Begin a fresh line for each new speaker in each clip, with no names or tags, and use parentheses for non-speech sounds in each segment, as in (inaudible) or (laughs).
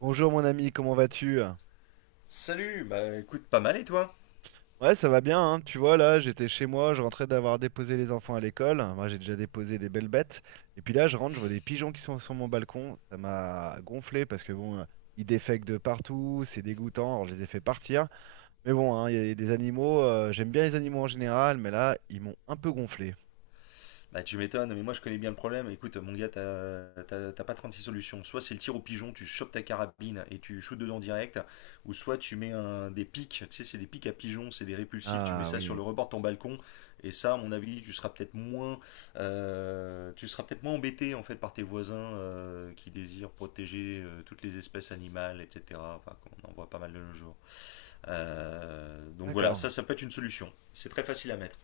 Bonjour mon ami, comment vas-tu?
Salut, bah écoute, pas mal et toi?
Ouais, ça va bien, hein. Tu vois, là, j'étais chez moi, je rentrais d'avoir déposé les enfants à l'école. Moi, j'ai déjà déposé des belles bêtes. Et puis là, je rentre, je vois des pigeons qui sont sur mon balcon. Ça m'a gonflé parce que bon, ils défèquent de partout, c'est dégoûtant. Alors, je les ai fait partir. Mais bon, hein, il y a des animaux, j'aime bien les animaux en général, mais là, ils m'ont un peu gonflé.
Bah tu m'étonnes, mais moi je connais bien le problème. Écoute, mon gars, t'as pas six solutions. Soit c'est le tir au pigeon, tu chopes ta carabine et tu shoots dedans direct, ou soit tu mets un, des pics, tu sais, c'est des pics à pigeons, c'est des répulsifs, tu mets
Ah
ça sur
oui,
le rebord de ton balcon, et ça, à mon avis, tu seras peut-être moins, tu seras peut-être moins embêté en fait par tes voisins qui désirent protéger toutes les espèces animales, etc. Enfin, on en voit pas mal de nos jours. Donc voilà,
d'accord.
ça peut être une solution. C'est très facile à mettre.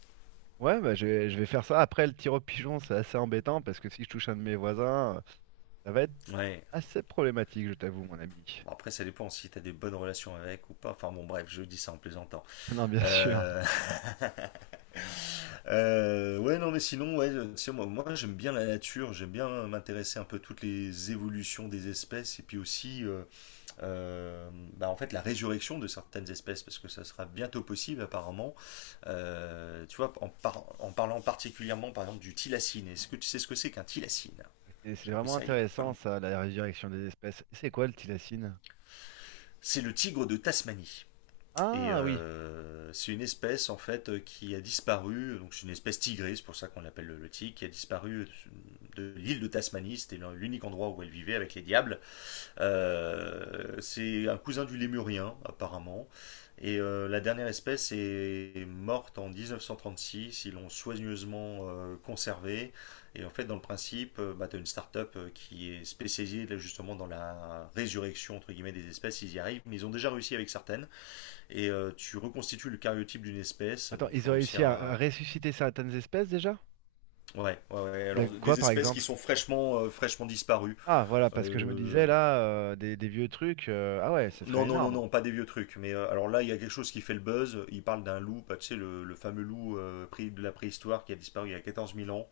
Ouais, bah, je vais faire ça. Après, le tir au pigeon, c'est assez embêtant parce que si je touche un de mes voisins, ça va être
Ouais.
assez problématique, je t'avoue, mon ami.
Bon, après, ça dépend si t'as des bonnes relations avec ou pas. Enfin bon, bref, je dis ça en plaisantant.
(laughs) Non, bien sûr.
Euh, (laughs) ouais, non, mais sinon, ouais, c'est moi j'aime bien la nature, j'aime bien m'intéresser un peu à toutes les évolutions des espèces et puis aussi, euh, bah, en fait, la résurrection de certaines espèces parce que ça sera bientôt possible apparemment. Tu vois, en parlant particulièrement par exemple du tilacine. Est-ce que tu sais ce que c'est qu'un tilacine?
Et c'est
J'ai appris
vraiment
ça il y a pas
intéressant,
longtemps.
ça, la résurrection des espèces. C'est quoi le thylacine?
C'est le tigre de Tasmanie. Et
Ah oui.
c'est une espèce en fait qui a disparu, donc c'est une espèce tigrée, c'est pour ça qu'on l'appelle le tigre, qui a disparu de l'île de Tasmanie, c'était l'unique endroit où elle vivait avec les diables. C'est un cousin du lémurien apparemment, et la dernière espèce est morte en 1936, ils l'ont soigneusement conservée, et en fait dans le principe, bah, tu as une start-up qui est spécialisée là, justement dans la résurrection entre guillemets des espèces, ils y arrivent, mais ils ont déjà réussi avec certaines, et tu reconstitues le cariotype d'une espèce.
Attends,
Donc il faut
ils ont réussi
réussir
à
à.
ressusciter certaines espèces déjà?
Ouais, ouais, ouais, ouais.
Il a
Alors
quoi,
des
par
espèces qui
exemple?
sont fraîchement disparues.
Ah, voilà, parce que je me
Euh,
disais là, des vieux trucs. Ah ouais, ça serait
Non, non, non,
énorme.
non, pas des vieux trucs. Mais alors là, il y a quelque chose qui fait le buzz. Il parle d'un loup, bah, tu sais, le fameux loup de la préhistoire qui a disparu il y a 14 000 ans.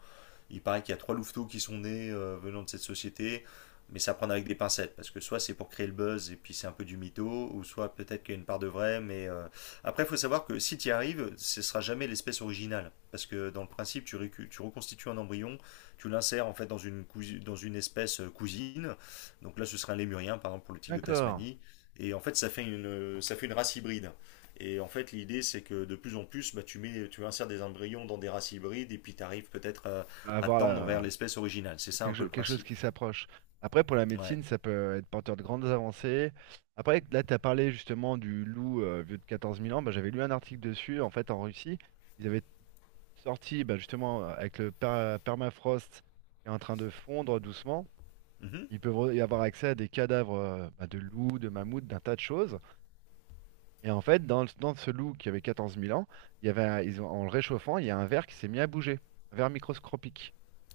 Il paraît qu'il y a trois louveteaux qui sont nés venant de cette société, mais ça prend avec des pincettes, parce que soit c'est pour créer le buzz et puis c'est un peu du mytho, ou soit peut-être qu'il y a une part de vrai, mais après il faut savoir que si tu y arrives, ce ne sera jamais l'espèce originale, parce que dans le principe tu reconstitues un embryon, tu l'insères en fait dans une espèce cousine, donc là ce sera un lémurien par exemple pour le tigre de
D'accord.
Tasmanie, et en fait ça fait ça fait une race hybride. Et en fait, l'idée, c'est que de plus en plus, bah, tu mets, tu insères des embryons dans des races hybrides, et puis tu arrives peut-être
On va
à
avoir
tendre vers
la,
l'espèce originale. C'est ça un peu le
quelque chose
principe.
qui s'approche. Après, pour la
Ouais.
médecine, ça peut être porteur de grandes avancées. Après, là, tu as parlé justement du loup vieux de 14 000 ans. Bah, j'avais lu un article dessus. En fait, en Russie, ils avaient sorti bah, justement avec le permafrost qui est en train de fondre doucement.
Mhm.
Ils peuvent y avoir accès à des cadavres bah, de loups, de mammouths, d'un tas de choses. Et en fait, dans ce loup qui avait 14 000 ans, il y avait, en le réchauffant, il y a un ver qui s'est mis à bouger, un ver microscopique.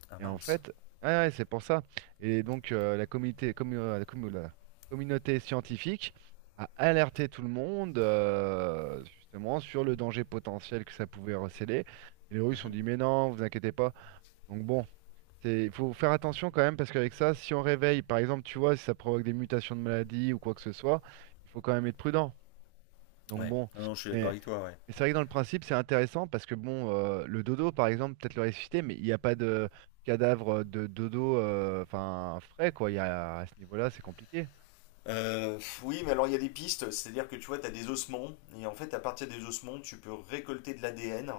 Ah
Et en
mince.
fait, ouais, ouais, c'est pour ça. Et donc, la communauté, commu- la commu- la communauté scientifique a alerté tout le monde, justement, sur le danger potentiel que ça pouvait recéler. Et les Russes ont
Mhm.
dit, mais non, vous inquiétez pas. Donc bon, il faut faire attention quand même, parce qu'avec ça, si on réveille, par exemple, tu vois, si ça provoque des mutations de maladies ou quoi que ce soit, il faut quand même être prudent. Donc
Ouais.
bon,
Non, non, je suis d'accord
mais
avec toi, ouais.
c'est vrai que dans le principe, c'est intéressant parce que bon, le dodo, par exemple, peut-être le ressusciter, mais il n'y a pas de cadavre de dodo, enfin frais quoi. Il y a, à ce niveau-là, c'est compliqué.
Oui, mais alors il y a des pistes, c'est-à-dire que tu vois, tu as des ossements, et en fait, à partir des ossements, tu peux récolter de l'ADN,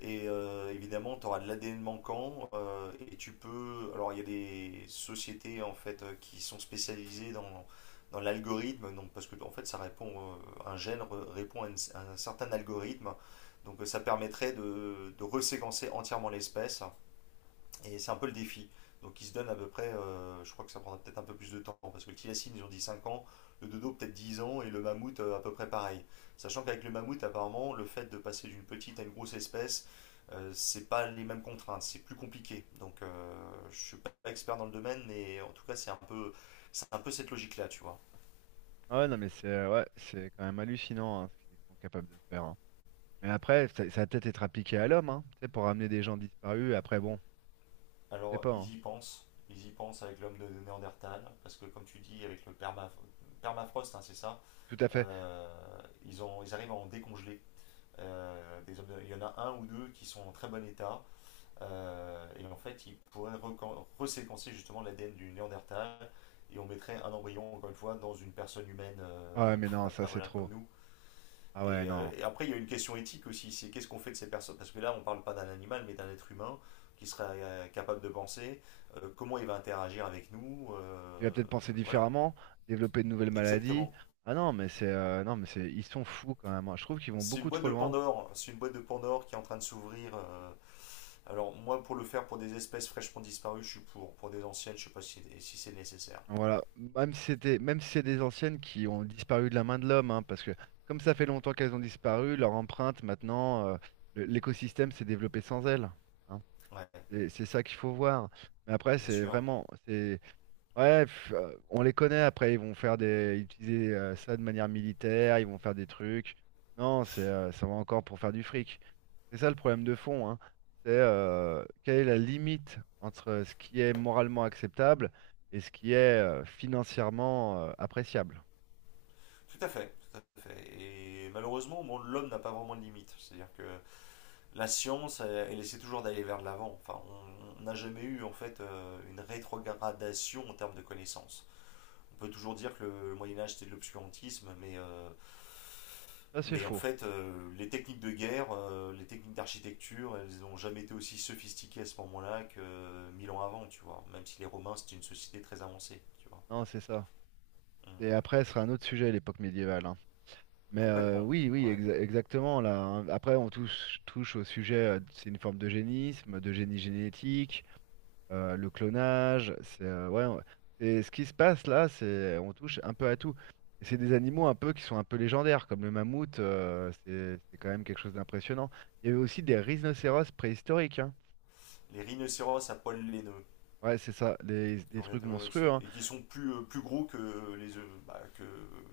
et évidemment, tu auras de l'ADN manquant, et tu peux. Alors, il y a des sociétés en fait qui sont spécialisées dans, dans l'algorithme, donc parce que en fait, ça répond, un répond à, à un certain algorithme, donc ça permettrait de reséquencer entièrement l'espèce. Et c'est un peu le défi. Donc il se donne à peu près, je crois que ça prendra peut-être un peu plus de temps, parce que le tilacine, ils ont dit 5 ans, le dodo peut-être 10 ans, et le mammouth à peu près pareil. Sachant qu'avec le mammouth, apparemment, le fait de passer d'une petite à une grosse espèce, c'est pas les mêmes contraintes, c'est plus compliqué. Donc je suis pas expert dans le domaine, mais en tout cas c'est un peu cette logique-là, tu vois.
Ah ouais, non, mais c'est ouais, c'est quand même hallucinant hein, ce qu'ils sont capables de faire. Hein. Mais après, ça va peut-être être appliqué à l'homme, hein, tu sais, pour ramener des gens disparus. Après, bon, je sais
Alors
pas. Hein.
ils y pensent avec l'homme de Néandertal, parce que comme tu dis, avec le permafrost, hein, c'est ça,
Tout à fait.
euh, ils arrivent à en décongeler. Des hommes il y en a un ou deux qui sont en très bon état, et en fait ils pourraient reséquencer justement l'ADN du Néandertal et on mettrait un embryon encore une fois dans une personne humaine,
Ah ouais, mais non,
(laughs)
ça
ah,
c'est
voilà, comme
trop.
nous.
Ah ouais,
Et,
non.
et après il y a une question éthique aussi, c'est qu'est-ce qu'on fait de ces personnes parce que là on ne parle pas d'un animal mais d'un être humain qui serait capable de penser, comment il va interagir avec nous.
Tu vas peut-être penser
Voilà.
différemment, développer de nouvelles maladies.
Exactement.
Ah non, mais c'est non, mais c'est ils sont fous quand même. Hein. Je trouve qu'ils vont
C'est une
beaucoup
boîte
trop
de
loin.
Pandore. C'est une boîte de Pandore qui est en train de s'ouvrir. Alors, moi, pour le faire pour des espèces fraîchement disparues, je suis pour. Pour des anciennes, je ne sais pas si, si c'est nécessaire.
Voilà, même si c'est des anciennes qui ont disparu de la main de l'homme, hein, parce que comme ça fait longtemps qu'elles ont disparu, leur empreinte maintenant, l'écosystème s'est développé sans elles. Hein.
Ouais,
C'est ça qu'il faut voir. Mais après,
bien
c'est
sûr.
vraiment, c'est Ouais, on les connaît après, ils vont faire des, utiliser ça de manière militaire, ils vont faire des trucs. Non, ça va encore pour faire du fric. C'est ça le problème de fond, hein. C'est quelle est la limite entre ce qui est moralement acceptable et ce qui est financièrement appréciable.
Tout à fait, tout à fait. Et malheureusement, bon, l'homme n'a pas vraiment de limite. C'est-à-dire que la science, elle, elle essaie toujours d'aller vers de l'avant. Enfin, on n'a jamais eu, en fait, une rétrogradation en termes de connaissances. On peut toujours dire que le Moyen-Âge, c'était de l'obscurantisme, mais
Ça, c'est
mais en
faux.
fait, les techniques de guerre, les techniques d'architecture, elles n'ont jamais été aussi sophistiquées à ce moment-là que 1000 ans avant, tu vois. Même si les Romains, c'était une société très avancée, tu vois.
Non, c'est ça.
Mm.
Et après, ce sera un autre sujet, l'époque médiévale. Hein. Mais
Complètement,
oui, oui,
ouais.
exactement. Là, hein. Après, on touche au sujet, c'est une forme d'eugénisme, de génie génétique. Le clonage, c'est ouais, c'est ce qui se passe là, c'est on touche un peu à tout. Et c'est des animaux un peu qui sont un peu légendaires, comme le mammouth, c'est quand même quelque chose d'impressionnant. Il y avait aussi des rhinocéros préhistoriques, hein.
Les rhinocéros à poil laineux,
Ouais, c'est ça, des,
qui
des
ont
trucs
été- ouais,
monstrueux,
c'est-
hein.
et qui sont plus, plus gros que les, bah, que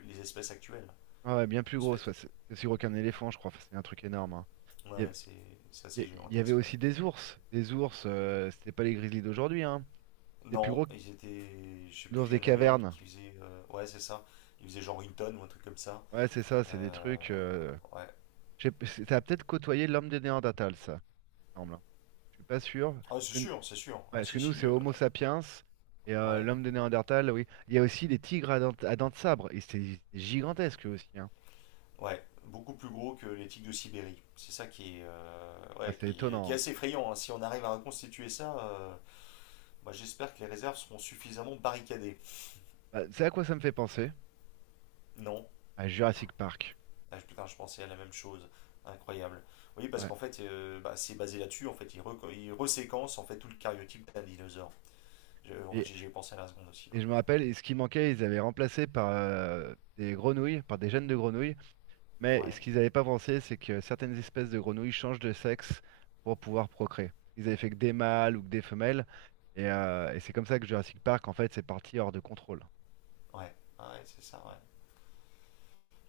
les espèces actuelles,
Ah ouais, bien plus
de ce
gros,
fait.
c'est aussi gros qu'un éléphant, je crois, enfin, c'est un truc énorme, hein. Il y, a-
Ouais, c'est
il
assez
y a- il y avait
gigantesque, ouais.
aussi des ours, c'était pas les grizzlies d'aujourd'hui, hein. C'était plus
Non,
gros que
ils étaient. Je sais plus,
l'ours
il
des
y en avait un
cavernes.
qui faisait. Ouais, c'est ça. Il faisait genre une tonne ou un truc comme ça.
Ouais, c'est ça, c'est des
Euh,
trucs.
ouais,
Je sais p- c'est- ça a peut-être côtoyé l'homme des Néandertals, ça. Semble, hein. Je suis pas sûr. Parce
ah, c'est
que, ouais,
sûr, c'est sûr. Ah,
parce que
si,
nous,
si.
c'est Homo sapiens et
Ouais,
l'homme de Néandertal, oui. Il y a aussi des tigres à dents, de sabre. Et c'est gigantesque eux aussi. Hein.
ouais. Beaucoup plus gros que les tiques de Sibérie. C'est ça qui est,
Ah,
ouais,
c'est
qui
étonnant.
est
Hein.
assez effrayant, hein. Si on arrive à reconstituer ça, moi, j'espère que les réserves seront suffisamment barricadées.
Bah, c'est à quoi ça me fait penser?
Non.
À Jurassic Park.
Ah, je- putain, je pensais à la même chose. Incroyable. Oui, parce
Ouais.
qu'en fait, bah, c'est basé là-dessus. En fait, ils reséquencent en fait tout le cariotype d'un dinosaure. Je- en fait,
Et,
j'y ai pensé à la seconde aussi. Ouais.
et je me rappelle, et ce qui manquait, ils avaient remplacé par des grenouilles, par des gènes de grenouilles. Mais ce
Ouais.
qu'ils n'avaient pas pensé, c'est que certaines espèces de grenouilles changent de sexe pour pouvoir procréer. Ils avaient fait que des mâles ou que des femelles. Et c'est comme ça que Jurassic Park, en fait, c'est parti hors de contrôle.
Ouais. Ah, ouais, c'est ça. Ouais.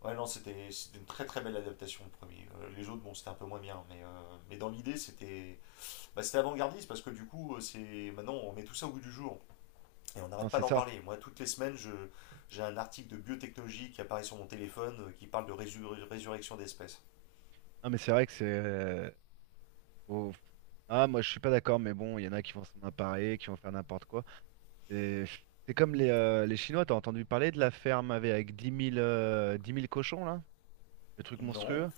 Ouais, non, c'était une très très belle adaptation, le premier. Les autres, bon, c'était un peu moins bien, mais dans l'idée, c'était bah, c'était avant-gardiste parce que du coup, c'est maintenant, on met tout ça au goût du jour et on
Non,
n'arrête pas
c'est
d'en
ça.
parler. Moi, toutes les semaines, je j'ai un article de biotechnologie qui apparaît sur mon téléphone qui parle de résurrection d'espèces.
Ah mais c'est vrai que c'est. Faut- Ah, moi, je suis pas d'accord, mais bon, il y en a qui vont s'en emparer, qui vont faire n'importe quoi. C'est c'est comme les Chinois, t'as entendu parler de la ferme avec 10 000, 10 000 cochons, là? Le truc
Non,
monstrueux.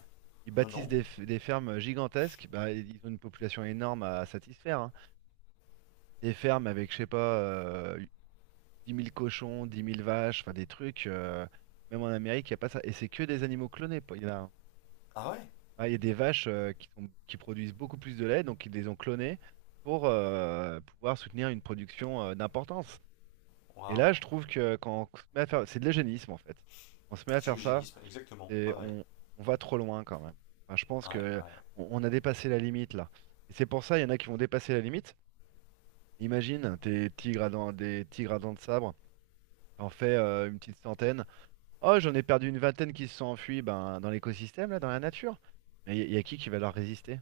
Ils
non,
bâtissent
non.
des fermes gigantesques. Bah, ils ont une population énorme à satisfaire. Hein. Des fermes avec, je sais pas, 10 000 cochons, 10 000 vaches, enfin des trucs. Même en Amérique, il n'y a pas ça. Et c'est que des animaux clonés. Il y en a. hein.
Ah ouais,
Ah, il y a des vaches qui produisent beaucoup plus de lait, donc ils les ont clonées pour pouvoir soutenir une production d'importance. Et là, je
waouh.
trouve que quand on se met à faire, c'est de l'eugénisme en fait. On se met à
C'est
faire ça,
l'eugénisme, exactement.
et
Ah ouais,
on va trop loin quand même. Enfin, je pense
ah ouais,
que
ah ouais.
on a dépassé la limite là. Et c'est pour ça, il y en a qui vont dépasser la limite. Imagine, tes tigres à dents, des tigres à dents de sabre, t'en fais une petite centaine. Oh, j'en ai perdu une vingtaine qui se sont enfuis ben, dans l'écosystème là, dans la nature. Mais il y a qui va leur résister?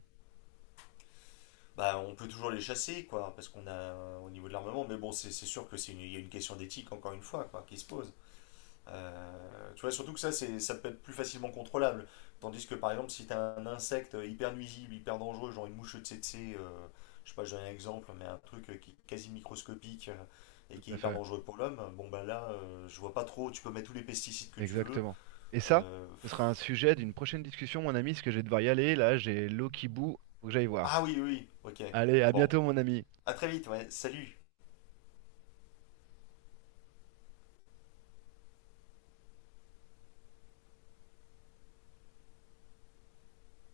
Bah, on peut toujours les chasser, quoi, parce qu'on a au niveau de l'armement, mais bon, c'est sûr que c'est une, il y a une question d'éthique, encore une fois, quoi, qui se pose. Tu vois, surtout que ça, c'est, ça peut être plus facilement contrôlable. Tandis que par exemple, si tu as un insecte hyper nuisible, hyper dangereux, genre une mouche tsetse, je sais pas, je donne un exemple, mais un truc qui est quasi microscopique, et
Tout
qui est
à
hyper
fait.
dangereux pour l'homme, bon bah là, je vois pas trop, tu peux mettre tous les pesticides que tu veux.
Exactement. Et ça,
Euh,
ce sera un sujet d'une prochaine discussion, mon ami, parce que je vais devoir y aller. Là, j'ai l'eau qui bout, faut que j'aille voir.
Ah oui, oui, oui, ok.
Allez, à
Bon,
bientôt, mon ami.
à très vite, ouais, salut.